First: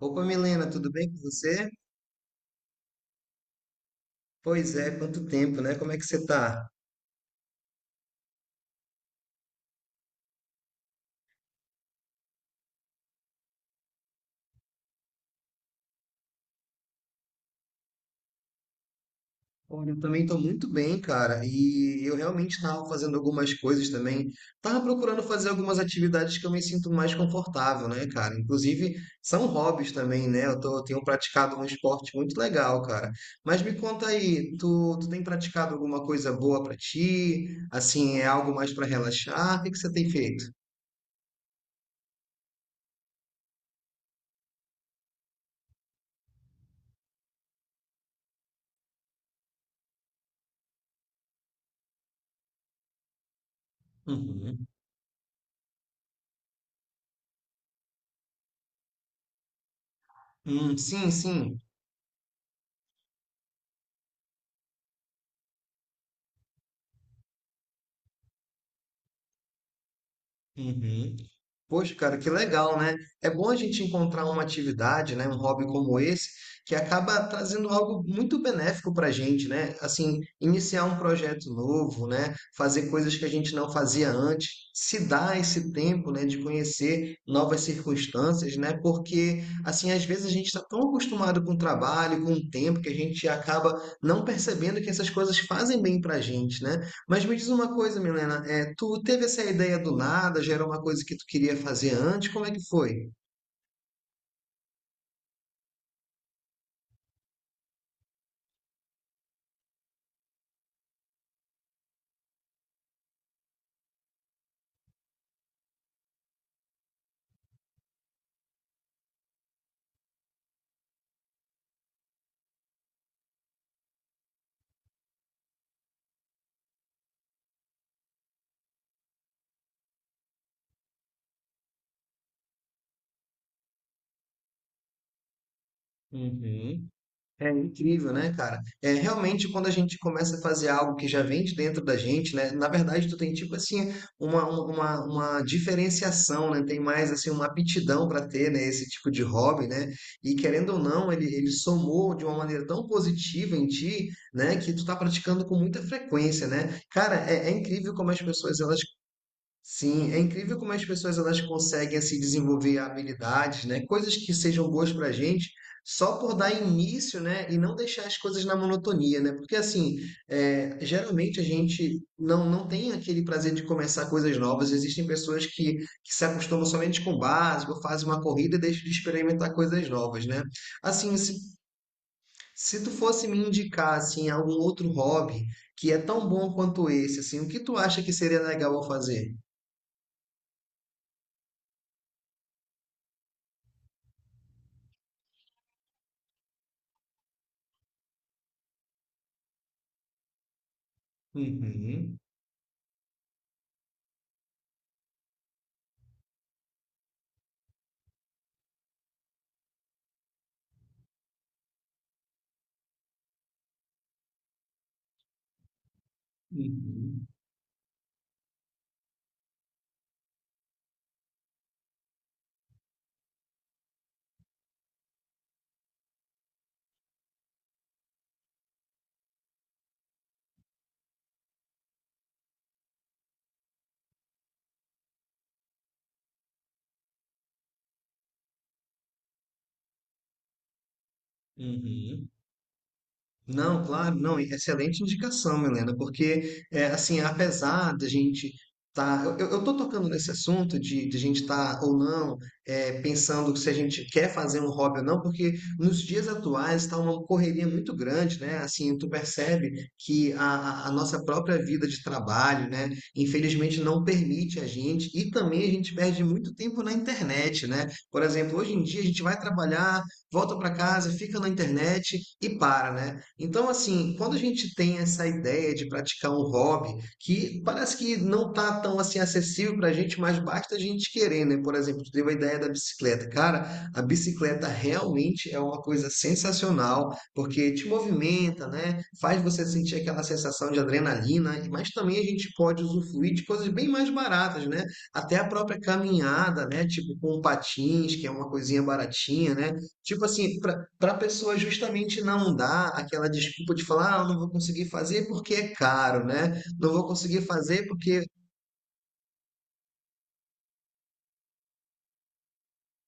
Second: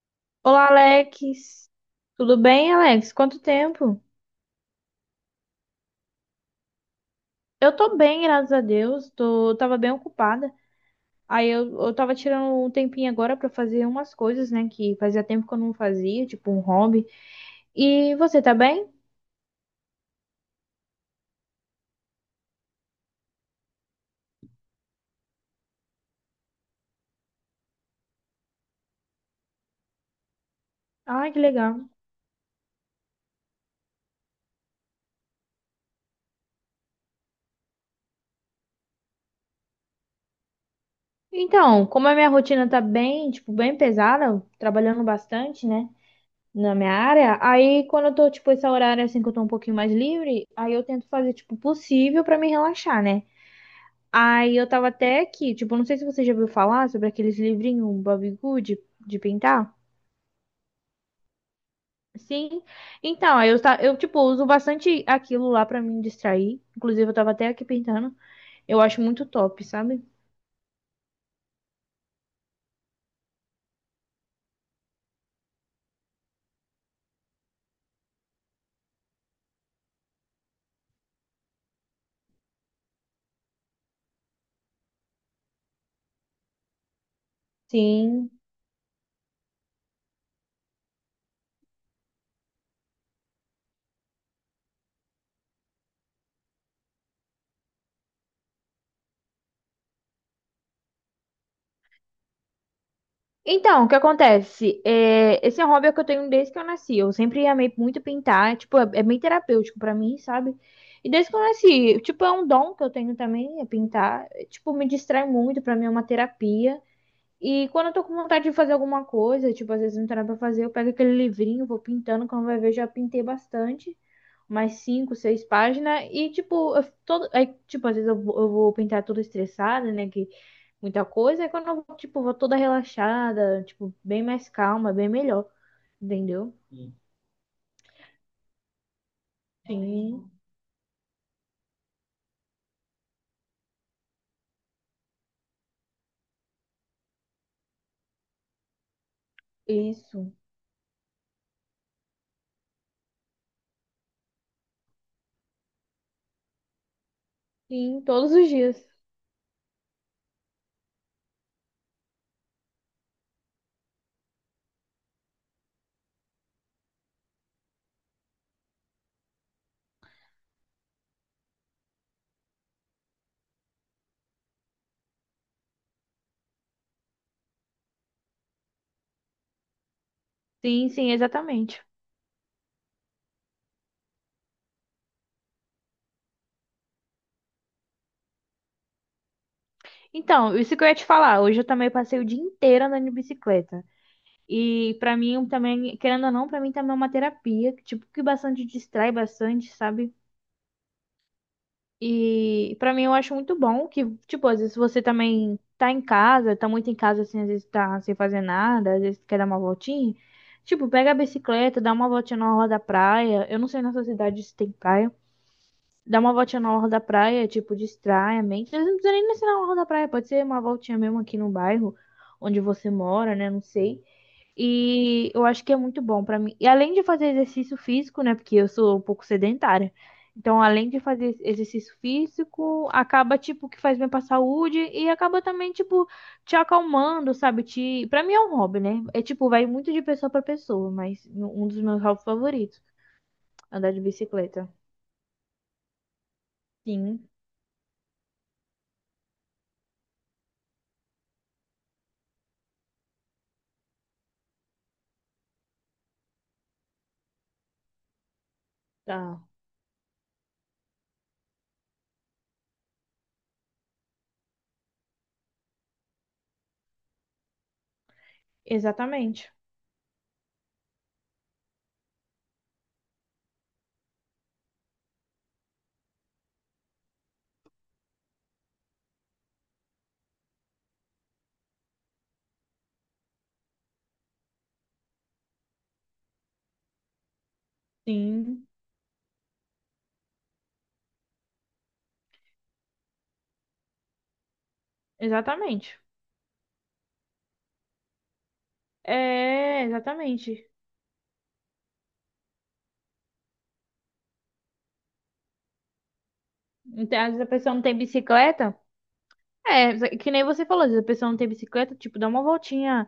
Opa, Olá, Milena, tudo bem com você? Alex. Tudo bem, Alex? Quanto tempo? Pois é, quanto tempo, né? Como é que você tá? Eu tô bem, graças a Deus. Tava bem ocupada. Aí eu tava tirando um tempinho agora pra fazer umas coisas, né, que fazia tempo que eu não fazia, tipo um hobby. E você tá bem? Olha, eu também tô muito bem, cara. E eu realmente tava fazendo algumas coisas também. Tava procurando fazer algumas atividades que eu me sinto mais confortável, né, cara? Inclusive, são hobbies também, né? Tenho Ai, que praticado um legal. esporte muito legal, cara. Mas me conta aí, tu tem praticado alguma coisa boa pra ti? Assim, é algo mais pra relaxar? O que que você tem feito? Então, como a minha rotina tá bem, tipo, bem pesada, trabalhando bastante, né, na minha área, aí quando eu tô, tipo, esse horário assim que eu tô um pouquinho mais livre, aí eu tento fazer, tipo, o possível pra me relaxar, né? Aí Uhum. eu tava até aqui, tipo, não sei se você já ouviu falar sobre aqueles livrinhos Bobbie Good de pintar. Sim, sim. Sim. Então, aí eu, tipo, uso bastante aquilo lá pra me distrair. Inclusive, eu tava até aqui pintando. Eu acho muito top, sabe? Uhum. Poxa, cara, que legal, né? É bom a gente encontrar uma atividade, né, um hobby como esse, que acaba trazendo algo muito benéfico para a gente, né? Assim, iniciar um projeto novo, né? Fazer coisas que a gente não fazia antes, se dar esse tempo, né, de conhecer novas Sim. circunstâncias, né? Porque, assim, às vezes a gente está tão acostumado com o trabalho, com o tempo, que a gente acaba não percebendo que essas coisas fazem bem para a gente, né? Mas me diz uma coisa, Milena, é, tu teve essa ideia do nada, já era uma coisa que tu queria fazer antes, como é que foi? Então, o que acontece? É, esse é um hobby que eu tenho desde que eu nasci. Eu sempre amei muito pintar. Tipo, é bem terapêutico pra mim, sabe? E desde que eu nasci, tipo, é um dom que eu tenho também, é pintar. Tipo, me distrai muito, pra mim é uma terapia. E quando eu tô com vontade de fazer alguma coisa, tipo, às vezes não tem nada pra fazer, eu pego aquele livrinho, vou pintando, quando vai ver, já pintei bastante, mais cinco, seis páginas, e tipo, eu, todo, aí, tipo, às vezes eu vou pintar tudo estressada, né, que muita coisa, aí quando eu, vou, tipo, vou toda relaxada, tipo, bem mais calma, bem melhor, entendeu? Uhum. É incrível, né, cara? É realmente quando a gente Sim, começa a fazer algo que já vem de dentro da gente, né? Na verdade, tu tem tipo assim uma diferenciação, né? Tem mais assim uma aptidão para ter, né, esse tipo de hobby, né? isso. E querendo ou não, ele somou de uma maneira tão positiva em ti, né, que tu tá praticando com muita frequência, né? Cara, é incrível Sim, como as todos os pessoas dias. elas Sim, é incrível como as pessoas elas conseguem se desenvolver habilidades, né? Coisas que sejam boas para a gente, só por dar início, né? E não deixar as coisas na monotonia, né? Porque assim, é, geralmente a gente não, não tem aquele prazer de começar coisas novas. Existem que se acostumam somente com o básico, fazem uma corrida e deixam de experimentar coisas novas, né? Sim, sim, Assim, exatamente. se tu fosse me indicar assim algum outro hobby que é tão bom quanto esse, assim, o que tu acha que seria legal eu fazer? Então, isso que eu ia te falar, hoje eu também passei o dia inteiro andando de bicicleta. E pra mim também, querendo ou não, pra mim também é uma terapia, que, tipo, que bastante distrai bastante, sabe? Uhum. E pra mim eu acho muito bom que, tipo, às vezes você também tá em casa, tá muito em casa assim, às vezes tá sem fazer nada, às vezes quer dar uma voltinha. Tipo, pega a bicicleta, dá uma voltinha na orla da praia. Eu não sei na sua cidade se tem praia. Dá uma voltinha na orla da Uhum, praia, tipo, distrai a mente. Às vezes não precisa nem ser na orla da praia, pode ser uma voltinha mesmo aqui no bairro onde você mora, né? Não sei. E eu acho que é muito bom pra mim. E além de fazer exercício físico, né? Porque eu sou um pouco sedentária. Então, além de fazer exercício físico, acaba, tipo, que faz bem pra saúde e acaba também, tipo, te acalmando, sabe? Te... Pra mim é um hobby, né? É tipo, vai muito de pessoa pra pessoa, mas um dos meus hobbies uhum. favoritos, Não, andar de claro, não, e bicicleta. excelente indicação, Milena, porque, é, assim, Sim, apesar da gente tá, eu tô tocando nesse assunto de a gente estar ou não é, pensando se a gente quer fazer um hobby ou não, porque nos dias atuais está uma correria muito grande, né? Assim, tu tá. percebe que a, a nossa própria vida de trabalho, né, infelizmente não permite a gente, e também a gente perde muito tempo na internet, né? Por exemplo, hoje em dia a gente vai Exatamente. trabalhar volta para casa, fica na internet e para, né? Então, assim, quando a gente tem essa ideia de praticar um hobby que parece que não tá tão assim acessível para a gente, mas basta a gente querer, né? Por exemplo, tu teve a ideia da bicicleta. Cara, a bicicleta realmente é uma coisa sensacional, porque te movimenta, Sim, né? Faz você sentir aquela sensação de adrenalina, mas também a gente pode usufruir de coisas bem mais baratas, né? Até a própria exatamente. caminhada, né? Tipo com patins, que é uma coisinha baratinha, né? É, Tipo assim, exatamente. para a pessoa justamente não dar aquela desculpa de falar, ah, eu não vou conseguir fazer porque é caro, né? Não vou Então, às vezes conseguir a pessoa não fazer tem porque. bicicleta. É, que nem você falou, se a pessoa não tem bicicleta, tipo, dá uma voltinha,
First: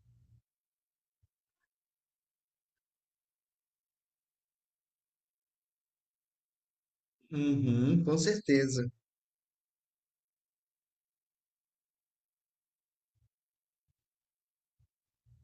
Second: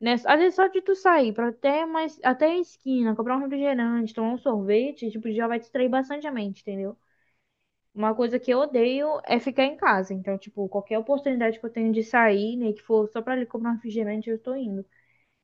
né? Às vezes só de tu sair pra até mais, até a esquina, comprar um refrigerante, tomar um sorvete, tipo, já vai distrair bastante a mente, entendeu? Uhum, Uma com coisa que eu certeza. odeio é ficar em casa. Então, tipo, qualquer oportunidade que eu tenho de sair, né, que for só pra ali comprar um refrigerante, eu tô indo,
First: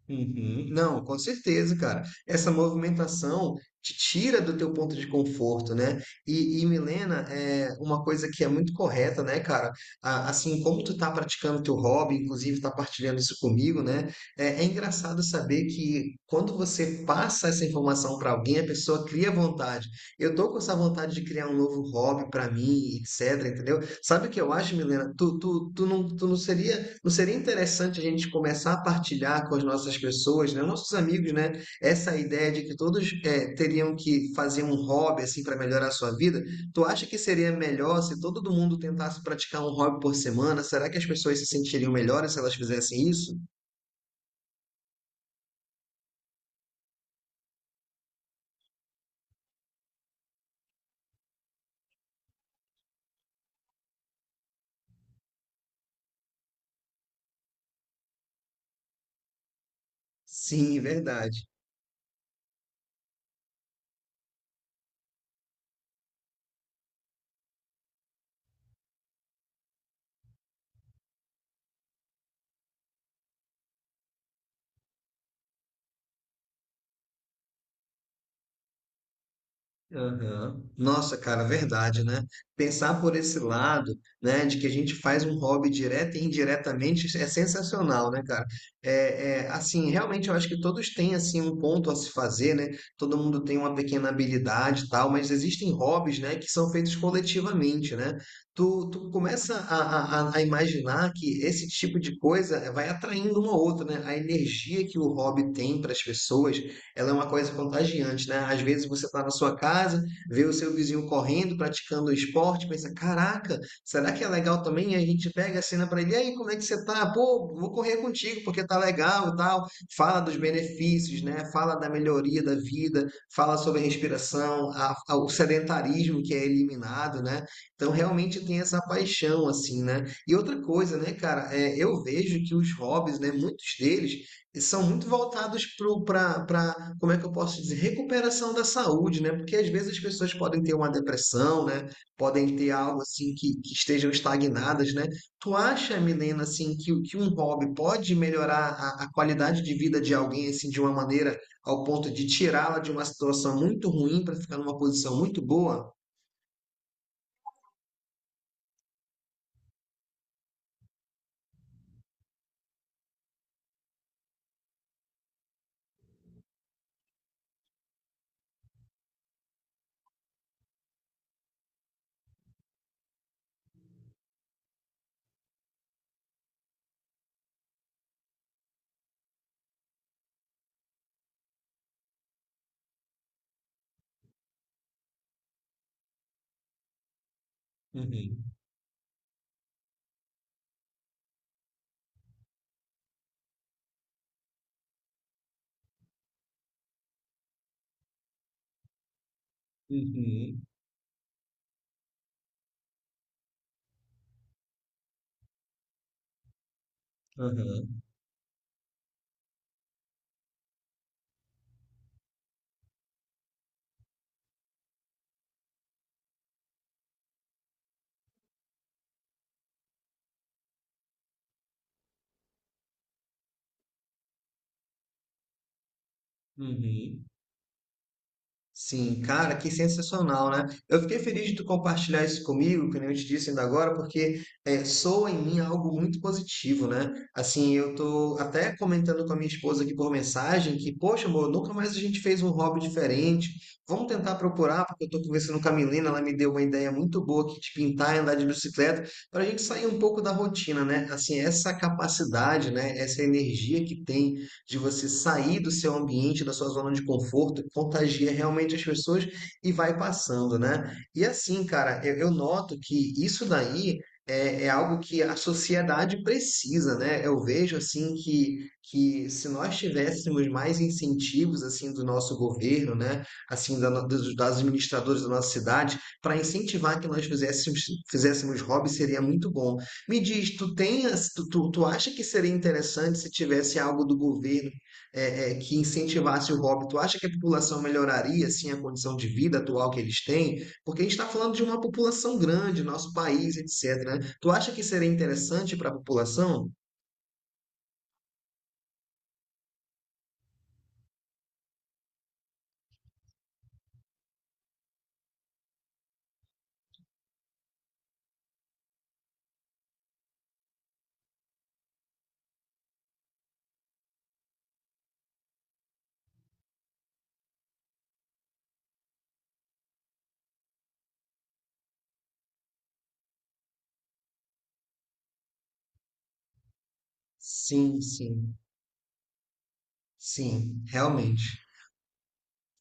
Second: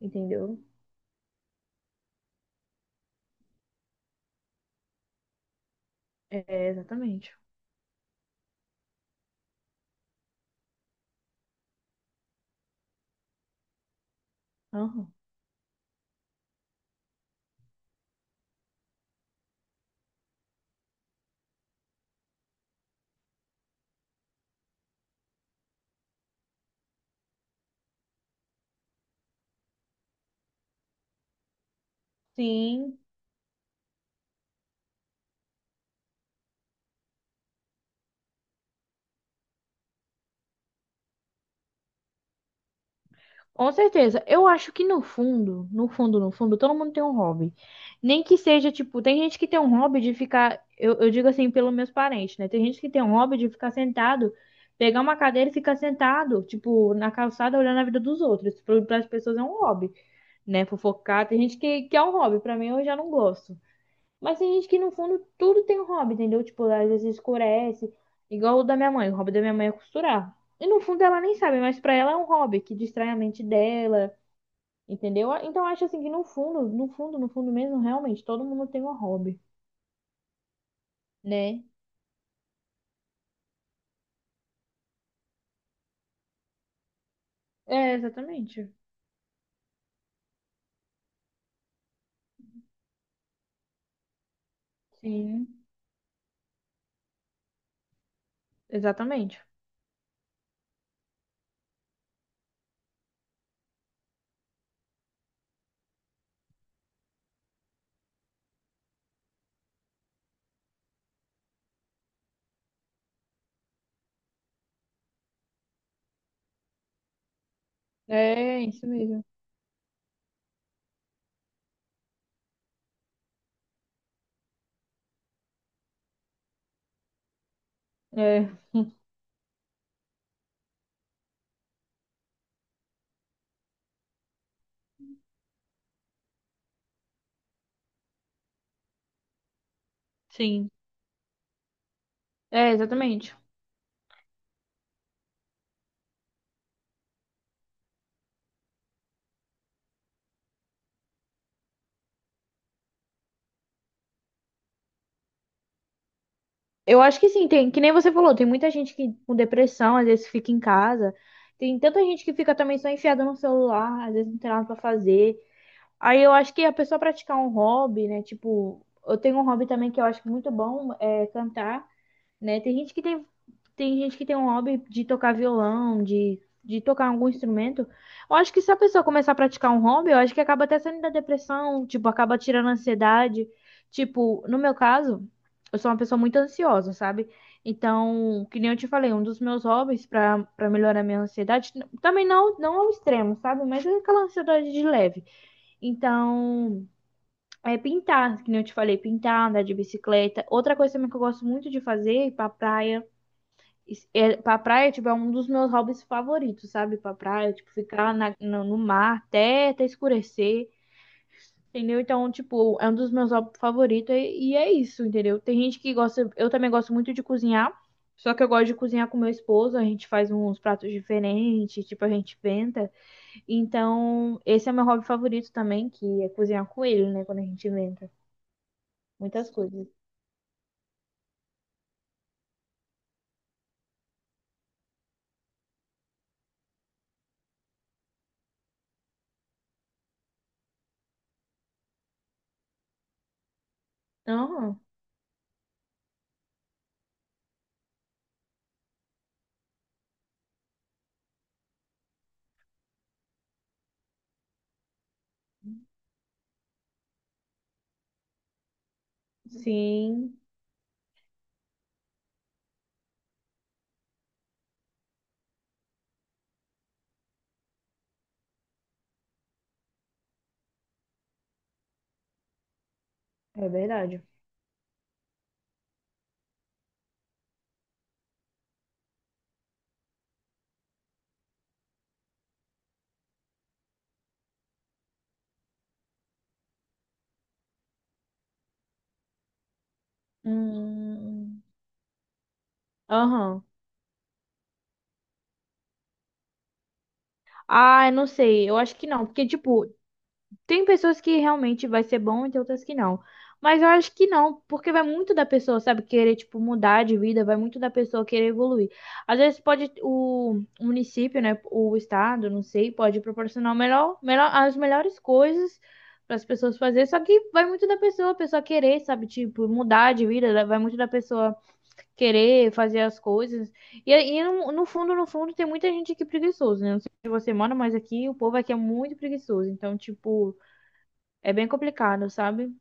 entendeu? Uhum. Não, com certeza, cara. Essa movimentação te tira do teu ponto de conforto, né? É, Milena, exatamente. é uma coisa que é muito correta, né, cara? Assim como tu tá praticando teu hobby, inclusive tá partilhando isso comigo, né? É Aham. engraçado saber que quando você passa essa informação para alguém, a pessoa cria vontade. Eu tô com essa vontade de criar um novo hobby para mim, etc, entendeu? Sabe o que eu acho, Milena? Tu não seria não seria interessante a gente começar a partilhar com as nossas pessoas, né, nossos amigos, né, essa ideia de que Sim, todos eh, teriam que fazer um hobby assim para melhorar a sua vida? Tu acha que seria melhor se todo mundo tentasse praticar um hobby por semana? Será que as pessoas se sentiriam melhores se elas fizessem isso? com certeza. Eu acho que no fundo, no fundo, no fundo, todo mundo tem um hobby. Nem que seja, tipo, tem gente que tem um hobby de ficar, eu digo assim, pelos meus parentes, né? Tem gente que tem um hobby de ficar sentado, pegar uma cadeira e ficar sentado, tipo, na calçada olhando a vida dos outros. Para as pessoas é um hobby, né? Sim, Fofocar. Tem verdade. gente que, que é um hobby. Para mim, eu já não gosto. Mas tem gente que, no fundo, tudo tem um hobby, entendeu? Tipo, às vezes escurece, igual o da minha mãe. O hobby da minha mãe é costurar. E no fundo ela nem sabe, mas pra ela é um hobby que distrai a mente dela, entendeu? Ah, então, eu acho assim que no fundo, no fundo, no fundo mesmo, realmente, todo mundo tem um hobby, Aham. Nossa, cara, né? verdade, né? Pensar por esse lado, né, de que a gente faz um hobby direta e indiretamente é É, sensacional, né, cara? exatamente. Assim, realmente eu acho que todos têm assim um ponto a se fazer, né? Todo mundo tem uma pequena habilidade e tal, mas Sim. existem hobbies, né, que são feitos coletivamente, né? Tu Exatamente. começa a a imaginar que esse tipo de coisa vai atraindo uma outra, né? A energia que o hobby tem para as pessoas ela é uma coisa contagiante, né? Às vezes você está na sua casa, vê o seu vizinho correndo, praticando esporte, pensa, caraca, será que é legal também? E a gente pega a cena para ele, e aí, como é que você tá? Pô, vou correr contigo É, porque tá isso mesmo. legal e tal. Fala dos benefícios, né? Fala da melhoria da vida, fala sobre a respiração, o sedentarismo que é eliminado, né? Então, realmente É, tem essa paixão, assim, né? E outra coisa, né, cara, é, eu vejo que os hobbies, né, muitos deles, e são muito voltados para, como é que eu posso dizer, recuperação da saúde, né? Porque às vezes as pessoas podem sim. ter uma depressão, né? Podem ter É, algo assim exatamente. Que estejam estagnadas, né? Tu acha, Milena, assim, que, que um hobby pode melhorar a qualidade de vida de alguém, assim, de uma maneira ao ponto de tirá-la de uma situação muito ruim para ficar numa posição muito boa? Eu acho que sim, tem, que nem você falou, tem muita gente que com depressão, às vezes fica em casa. Tem tanta gente que fica também só enfiada no celular, às vezes não tem nada pra fazer. Aí eu acho que a pessoa praticar um hobby, né? Tipo, eu tenho um hobby também que eu acho muito bom, é cantar. Né? Tem gente que tem, tem gente que tem um hobby de tocar violão, de tocar algum instrumento. Eu acho que se a pessoa começar a praticar um hobby, eu acho que acaba até saindo da depressão, tipo, acaba tirando a ansiedade. Tipo, no meu caso, eu sou uma pessoa muito ansiosa, sabe? Uhum, Então, que nem eu te falei, um dos meus hobbies para melhorar a minha ansiedade, também não ao extremo, sabe? Mas é aquela ansiedade de leve. Então, é pintar, que nem eu te falei, pintar, andar de bicicleta. uhum, Outra coisa também que eu gosto muito de fazer é ir pra praia. Isso- É, pra praia, tipo, é um dos meus hobbies favoritos, sabe? Pra praia, tipo, aham, ficar na, no, no mar até, até escurecer, entendeu? Então, tipo, é um dos meus hobbies favoritos e é isso, entendeu? Tem gente que gosta, eu também gosto muito de cozinhar, só que eu gosto de cozinhar com meu esposo, a gente faz uns pratos diferentes, tipo, a gente inventa. Então, esse é meu hobby favorito também, que é cozinhar com ele, uhum. né? Quando a gente inventa Sim, muitas cara, que coisas. sensacional, né? Eu fiquei feliz de tu compartilhar isso comigo, que nem eu te disse ainda agora, porque é, soa em mim algo muito positivo, né? Assim, eu tô até comentando com a minha esposa aqui por mensagem que, poxa, amor, nunca mais a gente fez um hobby diferente. Vamos tentar Ah, procurar, porque eu tô conversando com a Milena, ela me deu uma ideia muito boa aqui de pintar e andar de bicicleta, para a gente sair um pouco da rotina, né? Assim, essa capacidade, né? Essa energia que tem de você sair do seu ambiente, da sua zona de conforto, contagia realmente as pessoas e vai sim, passando, né? E assim, cara, eu noto que isso daí é, é algo que a sociedade precisa, né? Eu vejo assim que se nós tivéssemos mais incentivos assim do nosso governo, né? é Assim, da, no- verdade. dos, das administradores da nossa cidade, para incentivar que nós fizéssemos, fizéssemos hobby seria muito bom. Me diz, tu tem, as- tu, tu, tu acha que seria interessante se tivesse algo do governo que incentivasse o hobby? Tu acha que a população melhoraria assim a condição de vida atual que eles têm? Porque a gente está falando de Hum, uma população grande, nosso país, Aham. etc. né? Tu acha que seria interessante para a população? Ah, eu não sei. Eu acho que não, porque tipo, tem pessoas que realmente vai ser bom e tem outras que não. Mas eu acho que não, porque vai muito da pessoa, sabe, querer tipo mudar de vida, vai muito da pessoa querer evoluir. Às vezes pode o município, né, o estado, não sei, pode proporcionar o melhor, melhor as melhores coisas para as pessoas fazer, só que vai muito da pessoa, a pessoa querer, sabe, tipo, mudar de vida, vai muito da pessoa querer fazer as coisas. E no, no fundo, no fundo, tem muita gente aqui preguiçoso, né? Não sei se você mora, mas Sim, aqui o sim, povo aqui é muito preguiçoso. Então, tipo, sim, é realmente. bem complicado, sabe?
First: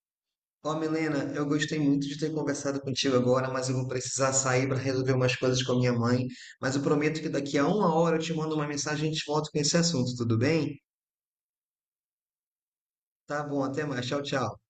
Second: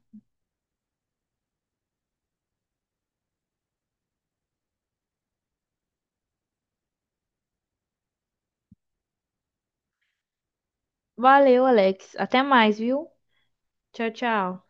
Ó, Milena, eu gostei muito de ter conversado contigo agora, mas eu vou precisar sair para resolver umas coisas com a minha mãe. Mas eu prometo que daqui a uma hora eu te mando uma mensagem e a gente volta com esse assunto, tudo bem? Valeu, Alex. Até mais, viu? Tá bom, até mais. Tchau, Tchau, tchau. tchau.